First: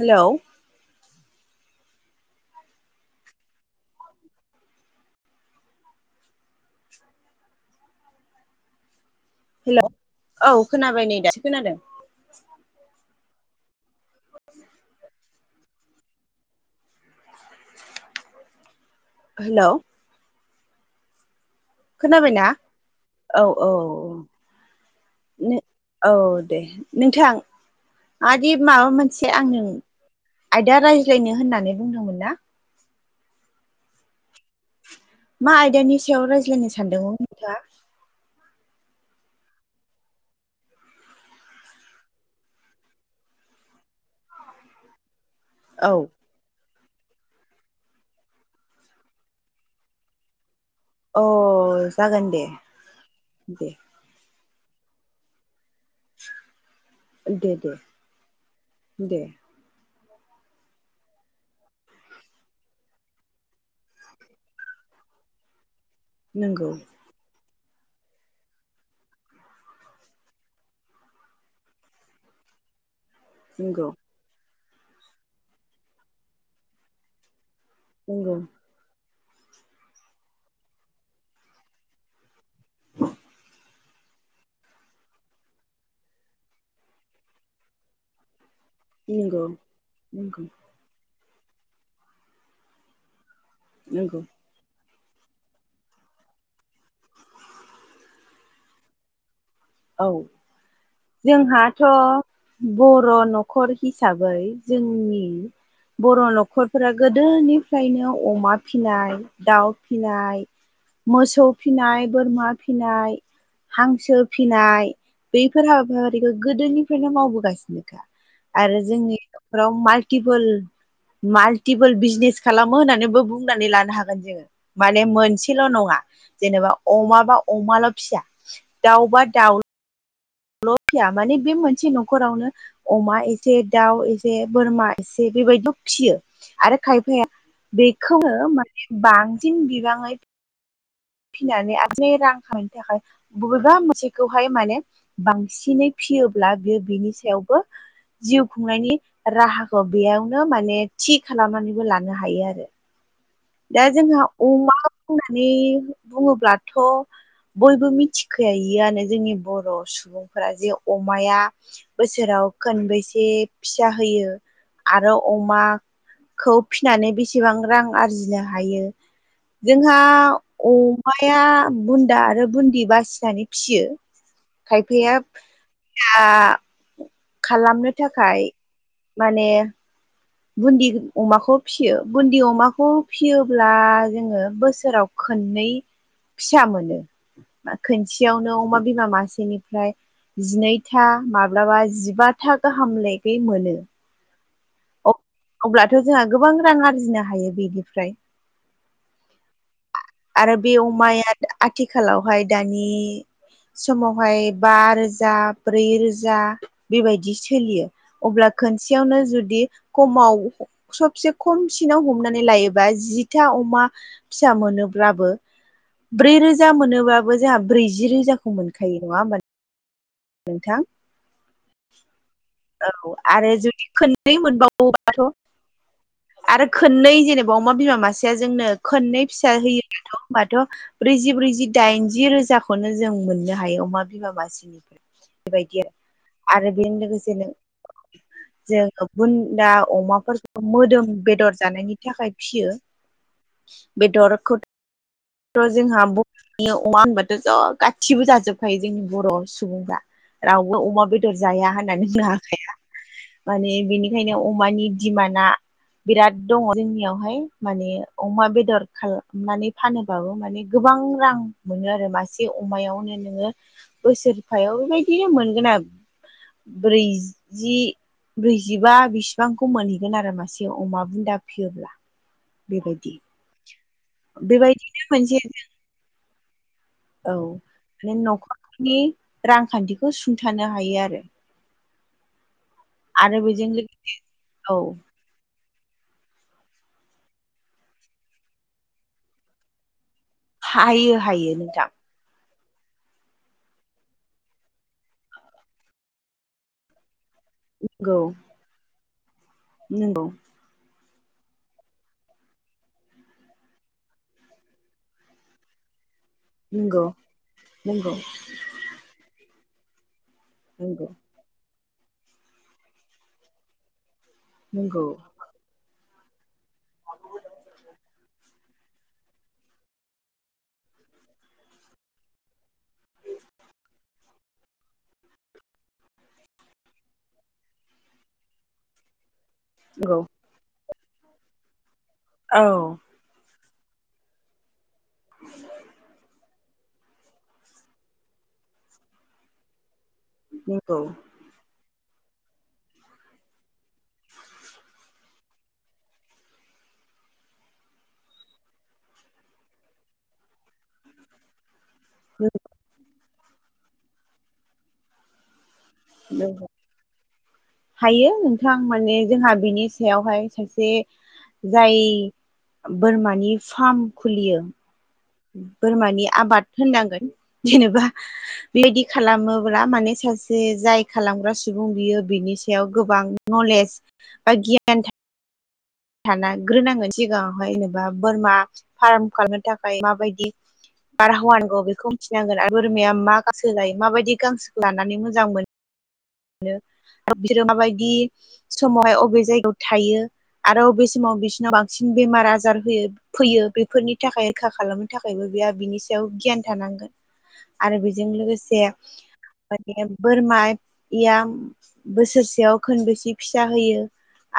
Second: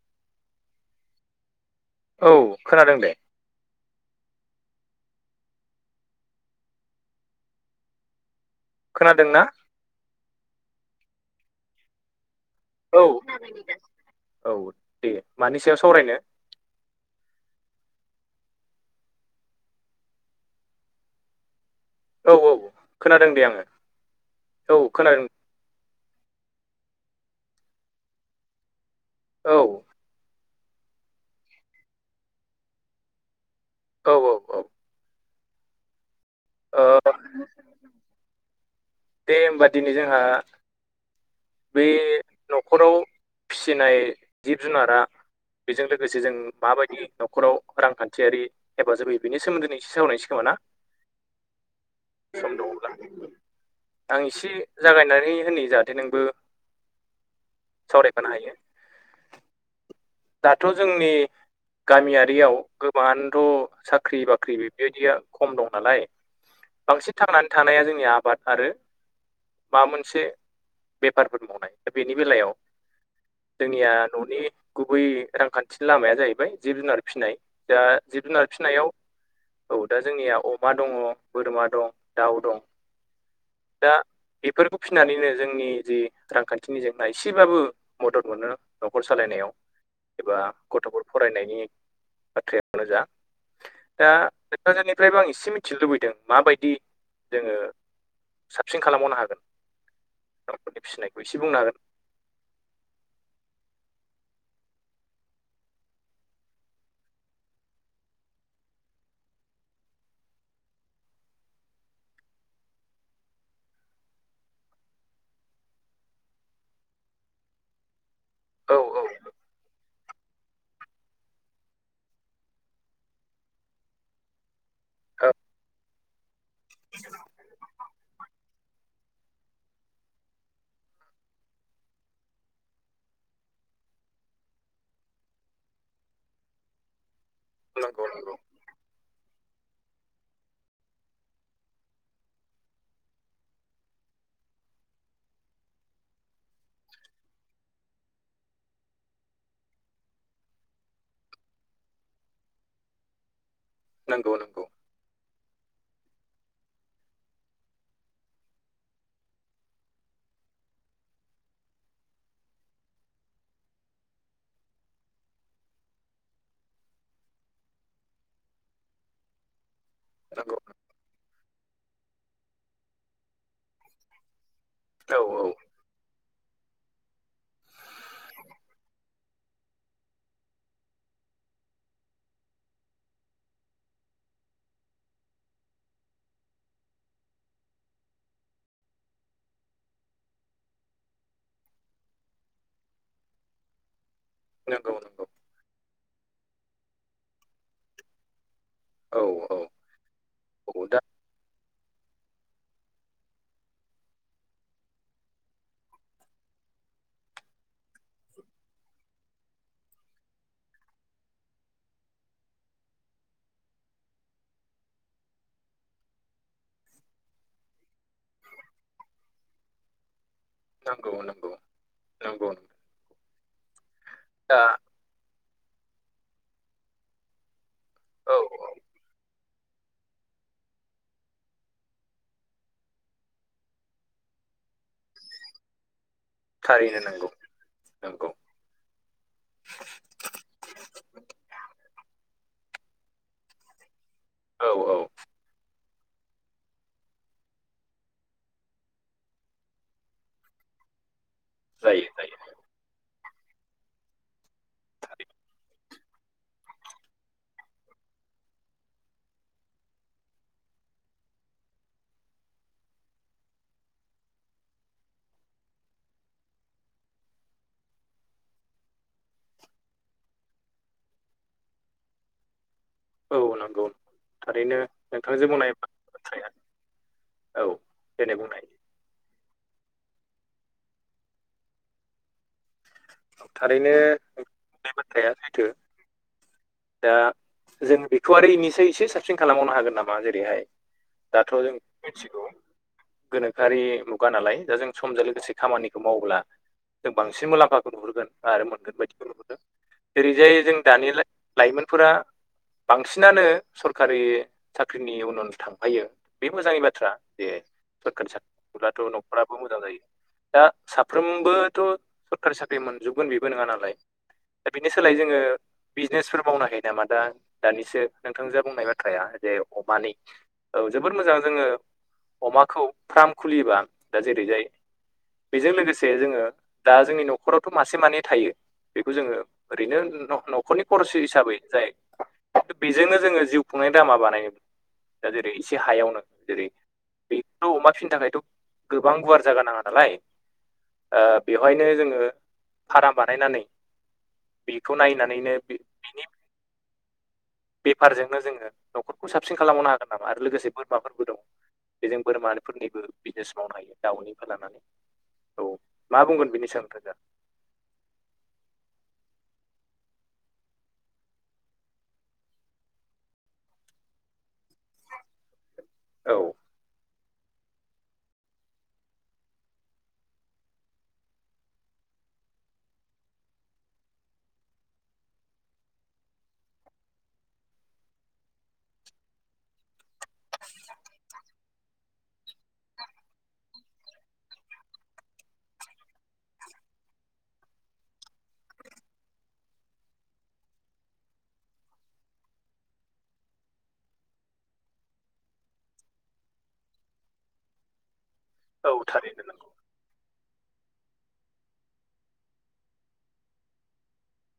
Hello औ खोनादों दे खोनादों ना हेलौ औ खोनाबाय नै दासो खोनादों औ औ दे मानि सायाव सावरायनो हेलौ खोनाबाय औ ना औ खोनादों दे औ आङो औ औ खोनादों औ औ दे नोंथांआदि माबा मोनसे औ आंनों आयदा रायज्लायनो होननानै बुंदोंमोन ना औ औ औ मा आयदानि सायाव रायज्लायनो ओ सानदोंमोन नोंथाङा दे होमबा दिनै जोंहा बे न'खराव फिसिनाय जिब जुनारा बेजों औ लोगोसे जों माबायदि न'खराव रांखान्थियारि हेफाजाब होयो बेनि सोमोन्दै नों एसे सावरायनायसै खोमा ना अ जागोन दे सम दङब्ला दे आं एसे जागायनानै होनि जाहाथे नोंबो दे दे सावरायफानो हायो दे दाथ' जोंनि गामियारियाव गोबाङानोथ' साख्रि बाख्रि बेबायदिया खम दं नालाय नंगौ बांसिन थांनानै थानाया जोंनिया आबाद आरो माबा मोनसे बेफारफोर मावनाय दा बेनि बेलायाव नंगौ जोंनिया न'नि गुबै रांखान्थि लामाया जाहैबाय जिब जुनार फिसिनाय दा जिब नंगौ जुनार फिसिनायाव औ दा जोंनिया अमा दङ बोरमा दं दाउ दं [inaudible] दा बेफोरखौ फिनानैनो जोंनि जि रांखान्थिनि जेंना एसेबाबो मदद मोनो न'खर नंगौ सालायनायाव एबा नंगौ गथ'फोर फरायनायनि बाथ्रायानो जा दा नंगौ कक्राझारनिफ्रायबो आं एसे मिथिनो लुबैदों माबायदि जोङो साबसिन खालामबावनो हागोन औ दाउफोरनि फिसिनायखौ एसे बुंनो हागोन जोंहाथ' बर' न'खर हिसाबै जोंनि बर' न'खरफोरा गोदोनिफ्रायनो अमा फिसिनाय दाउ फिनाय मोसौ फिनाय बोरमा फिनाय हांसो फिनाय बैफोर हाबाफफारिखौ गोदोनिफ्रायनो मावबोगासिनोखा औ आरो जोंनि न'खराव माइ टिफोल माल्टिपोल बिजनेस खालामो होननानैबो बुंनानै लानो हागोन जोङो माने औ मोनसेल' नङा जेनेबा अमा बा अमाल' फिया दाउबा दाउ ल' फिया माने बे मोनसे न'खरावनो अमा एसे दाउ एसे बोरमा एसे बेबायदि फियो आरो खायफाया नंगौ नंगौ बेखौनो माने बांसिन बिबाङै फिनानै [inaudible] रां खामायनो थाखाय बबेबा मोनसेखौहाय माने बांसिनै फियोब्ला बियो बिनि सायावबो जिउ खुंनायनि राहाखौ बेयावनो माने थि खालामनानैबो लानो हायो आरो दा जोंहा नंगौ अमा होननानै बुङोब्लाथ' बयबो मिथिखानो जोंनि बर' सुबुंफोरा जे अमाया बोसोराव खोनबेसे फिसा होयो आरो अमा खौ फिज्ञनानै बेसेबां रां आरजिनो हायो जोंहा नंगौ नंगौ अमाया बुन्दा आरो बुन्दि बासिनानै फियो खायफाया औ औ निया खालामनो थाखाय माने बुन्दि अमाखौ फियो बुन्दि अमाखौ फियोब्ला जोङो बोसोराव खोननै फिसा मोनो खोनसेयावनो अमा बिमा मासेनिफ्राय जिनैथा माब्लाबा जिबाथा गाहाम लागै मोनो नोंगौ अब्लाथ' जोंहा गोबां रां आरजिनो हायो बेनिफ्राय औ औ आरो औ बे दा अमाया आथिखालावहाय दानि समावहाय बा रोजा ब्रै रोजा बेबायदि सोलियो। अब्ला खोनसेयावनो जुदि खमाव सबसे खमसिनाव हमनानै लायोबा जिथा अमा फिसा मोनोब्लाबो ब्रै रोजा मोनोबाबो जोहा ब्रैजि रोजाखौ मोनखायो नङा होमबा नोंथां नंगौ नंगौ नंगौ औ आरो जुदि खोननै दा मोनबावोबा थ आरो खोननै जेनेबा अमा बिमा मासेया औ जोंनो औ खोननै फि सा होयो ब्लाथ' होनबाथ' ब्रैजि ब्रैजि दाइनजि रोजाखौनो जों मोननो हायो अमा बिमा मासेनिफ्राय बेबायदि आरो आरो बेजों थारैनो नंगौ लोगोसे नों नंगौ जोङो बुन्दा अमाफोरखौ मोदोम बेदर जानायनि थाखाय फियो बे दरखौ औ औ थ' जोंहा बरनि अमा होनबाथ' ज' गासिबो जाजोबखायो जोंनि बर' सुबुंफ्रा रावबो अमा बेद दर जाया जायो होननानै बुंनो जायो हाखाया माने बिनिखायनो अमानि डिमाना बिराद दङ' जोंनियावहाय माने अमा बेदर खालामनानै फानो बाबो माने गोबां रां मोनो आरो मासे अमायावनो नोङो बोसोरफायाव बेबायदिनो मोनगोना ब्रैजि ब्रैजिबा बिसिबांखौ मोनहैगोन आरो मासे अमा बुन्दा फियोब्ला। बेबायदि। औ नंगौ थारैनो बेबायदिनो मोनसे नोंथांजों बुंनाय बाथ्राया औ देनाय बुंनाय नि रांखान्थिखौ सुंथानो हायो आरो। आरो औ बेजों थारैनो लोगोसे औ बे बाथ्राया सैथो। दा जों बेखौ आरो इनिसाय एसे साबसिन खालामबावनो हागोन नामा? बा जेरैहाय हायो हायो दाथ' जों नोंथां मिथिगौ। गोनोखोआरि मुगा नालाय दा जों समजों लोगोसे खामानिखौ मावब्ला जों बांसिन मुलाम्फा नंगौ नुहुरगोन आरो मोनगोन बायदिखौ नुहुरदों नंगौ जेरैजाय जों दानि लाय लाइमोनफोरा बांसिनानो सरखारि साख्रिनि उन उन थांफायो। बे मोजांनि नंगौ बाथ्रा जे नंगौ सरखारि साख्रिब्लाथ' न'खराबो मोजां जायो। दा नंगौ साफ्रोमबोथ' सरकारि साख्रि मोनजोबगोन बेबो नोङा नालाय दा बेनि नंगौ सोलाय जोङो बिजनेसफोर मावनो हायो नामा दा दानिसो नोंथांजो बुंनाय बाथ्राया जे अमानि औ जोबोद मोजां जोङो अमाखौ फार्म खुलियोब्ला दा जेरैजाय बेजों लोगोसे जोङो दा जोंनि नख खरावथ' मासे मानै थायो बेखौ जोङो ओरैनो नंगौ न' -न'खरनि खरस हिसाबै जाय औ [inaudible] बेजोंनो जोङो जिउ खुंनायनि दामा बानायो। दा जेरै एसे हायावनो जेरै बेखौ अमा फिनो थाखायथ' गोबां गुवार जागा नाङा दालाय नोंगौ। ओ बेवहायनो जोङो फाराम बानायनानै बेखौ नायनानैनो बे बेफारजोंनो जोङो न'खरखौ साबसिन खालामबावनो हागोन नामा आरो लोगोसे बोरमाफोरबो दङ'। बेजों बोरमाफोरनिबो बिजनेस मावनो हायो दाउनिफ्राय लानानै औ। मा बुंगोन नंगौ बिनि सायाव नोंथाङा दा? हायो नोंथां माने जोंहा बिनि सायावहाय सासे जाय बोरमानि फार्म खुलियो। बोरमानि औ आबाद होननांगोन जेनेबा बेबायदि खालामोब्ला माने सासे जाय खालामग्रा सुबुं बियो बिनि सायाव गोबां नलेज बा गियान था थाना ग्रोनांगोन सिगाङावहाय जेनेबा बोरमा फार्म खालामनो थाखाय माबायदि बारहावागौ बेखौ मिथिनांगोन आरो बोरमाया मा गांसो लायो माबायदि गांसोखौ लानानै मोजां मोनो आरो बिसोरो माबायदि समावहाय अबे जायगायाव थायो। आरो बबे समाव बिसोरनाव बांसिन बेमार आजार होयो‌ फैयो बेफोरनि थाखाय रैखा खालामनो थाखायबो बेहा बिनि सायाव गियान थानांगोन। आरो बेजों लोगोसे औ थारैनो नंगौ माने बोरमा या बोसोरसेयाव खोनबेसे फिसा होयो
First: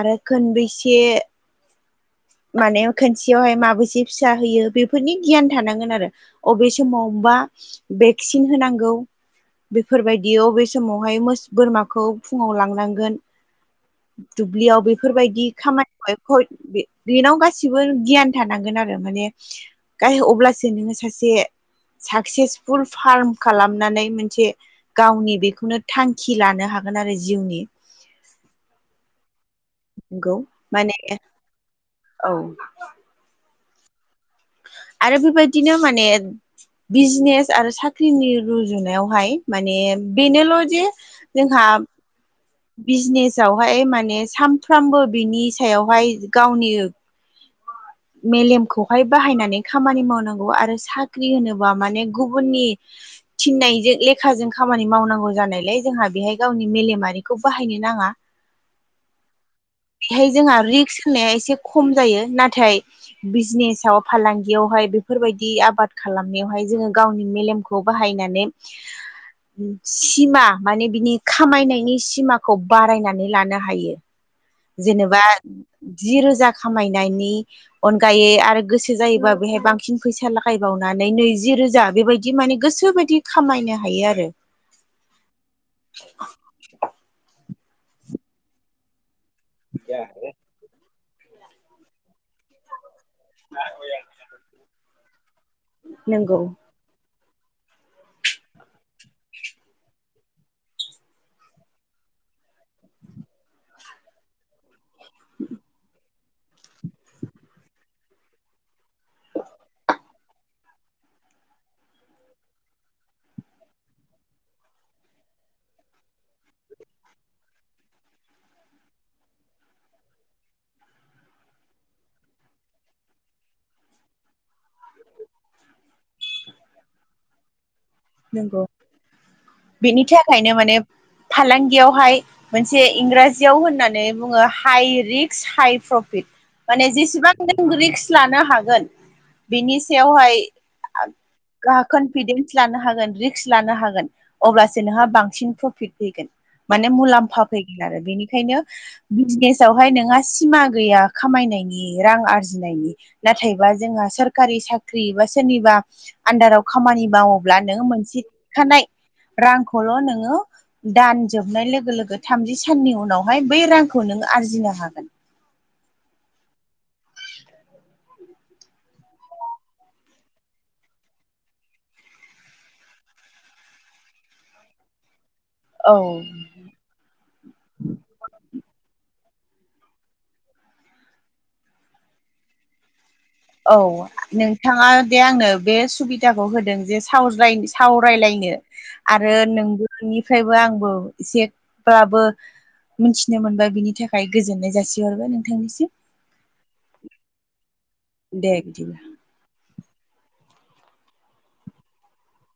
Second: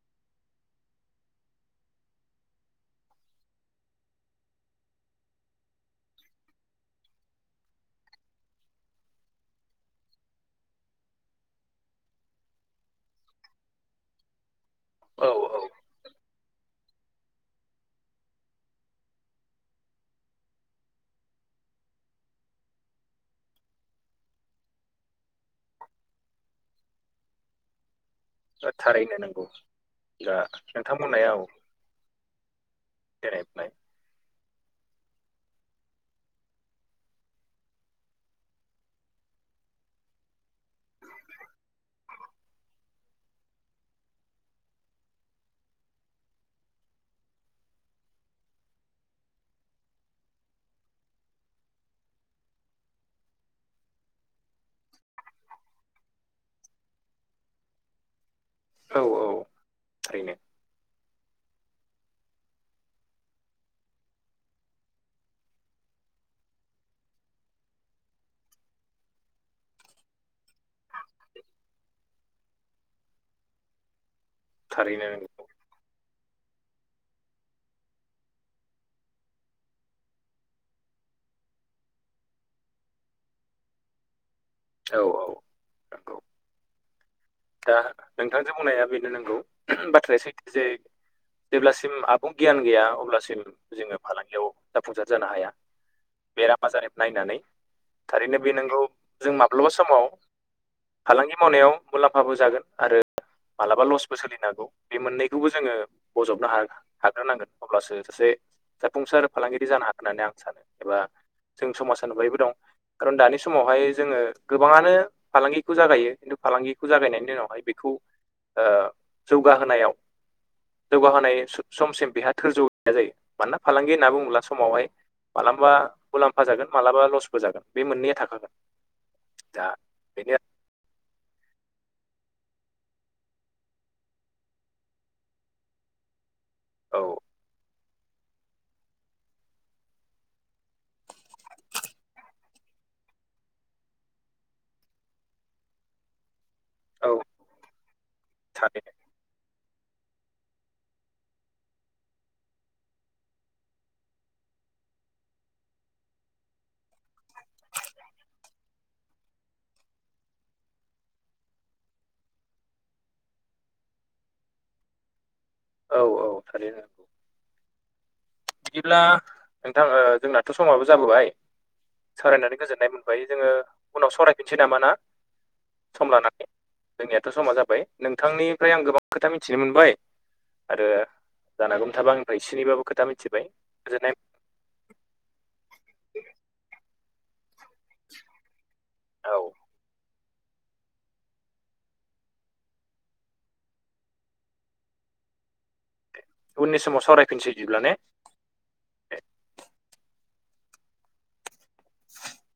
आरो खोनबेसे माने खोनसेयावहाय माबोरैसे फिसा होयो बेफोरनि गियान थानांगोन आरो। अबे समाव बा भेक्सिन होनांगौ। बेफोर बायदियाव अबे समावहाय बोरमाखौ फुङाव लांनांगोन। दुब्लियाव बेफोर औ बायदि औ खामानियाव [unintelligible] बे बेनाव गासिबो गियान थानांगोन आरो माने गा अब्लासो नोङो सासे साक्सेसफुल फार्म खालामनानै मोनसे गावनि बेखौनो थांखि लानो हागोन आरो जिउनि थारैनो नांगौ नंगौ दा माने नोंथांमोननाय औ औ [unintelligible] आरो बेबायदिनो माने बिजनेस आरो साख्रिनि रुजुनायावहाय माने बेनोल' जे जोंहा बिजनेसावहाय माने सानफ्रामबो बिनि सायावहाय गावनि [inaudible] मेलेमखौहाय बाहायनानै खामानि मावनांगौ आरो साख्रि होनोबा माने गुबुननि थिननायजों लेखाजों खामानि मावनांगौ जानायलाय जोंहा बेहाय गावनि मेलेमारिखौ बाहायनो नाङा। औ औ बेहाय थारैनो जोंहा रिक्स होनाया एसे खम जायो नाथाय बिजनेसाव फालांगियावहाय बेफोरबायदि आबाद खालामनायावहाय जोङो गावनि मेलेमखौ बाहायनानै [inaudible] सिमा माने बिनि खामायनायनि सिमाखौ बारायनानै लानो हायो। थारैनो जेनेबा नंगौ जि रोजा खामायनायनि अनगायै आरो गोसो जायोबा बेहाय बांसिन फैसा लागायबावनानै नैजि रोजा बेबायदि माने गोसो बायदि बिदि खामायनो हायो आरो। औ औ नंगौ [inaudible] दा नोंथांजों बुंनाया बेनो नंगौ बाथ्राया सैथो। जे जेब्लासिम आबुं गियान गैया अब्लासिम जोंङो फालांगियाव जाफुंसार जानो हाया नंगौ बेराम आजार नायनानै थारैनो बे नंगौ जों माब्लाबा समाव फालांगि मावनायाव मुलाम फाबो जागोन आरो मालाबा लसबो सोलिनांगौ बे मोननैखौबो जोङो बजबनो ह हाग्रोनांगोन अब्लासो सासे जाफुंसार फालांगिरि जानो हागोन होननानै आं सानो एबा जों समाजा नुबायबो दं। खारन दानि समावहाय जोङो गोबाङानो फालांगिखौ जागायो खिन्थु फालांगि खौ जागायनायनि उनावहाय बेखौ ओ जौगाहोनायाव जौगाहोनाय समसिम बेहा थोरजौ गैया जायो मानोना फालांगि होनना बुंङोब्ला समावहाय मालाबा मुलाम्फा जागोन मालाबा लसबो जागोन बे मोननै नंगौ बेनि बेनो थाखायनो माने फालांगियावहाय मोनसे इंराजियाव होननानै बुंङो हाइ रिक्क हाइ प्रफिट माने औ जेसेबां रिगषक लानो हागोन बिनि सायावहाय कनफिदेन्स लानो हागोन रिक्स लानो हागोन अब्लासो नोंहा बांसिन प्रफिट फैगोन माने औ मुलाम्फा फैगोन आरो बेनिखायनो थारैनो बिजनेसावहाय नोंहा सिमा गैया खामायनायनि रां आरजिनायनि नाथायबा जोंहा सोरखारि साख्रि एा सोरनिबा आन्दाराव खामानि मावोब्ला नोङो मोनसेखानाय रांखौल' नोंङो दान जोबनाय लोगो लोगो थामजि साननि उनावहाय बै रांखौ नों आरजिनो हागोन। औ औ थारैनो बिदिब्ला नोंथां ओ जोंनाथ' समाबो जाबोबाय। सरायनानै गोजोननाय मोनबाय जोङो उनाव सरायफिनसै नामा ना सम औ लानानै? जोंनियाथ' समा जाबाय नोंथांनिफ्राय आं गोबां खोथा मिथिनो मोनबाय। आरो जानागौम थाबा आंनिफ्राय सनैबाबो खोथा मिथिबाय। औ गोजोननाय नों बिथांङा दे आंनो बे सुबिदाखौ होदों जे साव सावरायलायनो आरो औ नोंगौनिफ्रायबो आंबो एसेब्लाबो मिथिनो मोनबा बिनि थाखाय गोजोननाय जासिहरबाय नोंथांनिसिम। उननि समाव सावरायफिनसै बिदिब्ला ने दे बिदिब्ला [inaudible]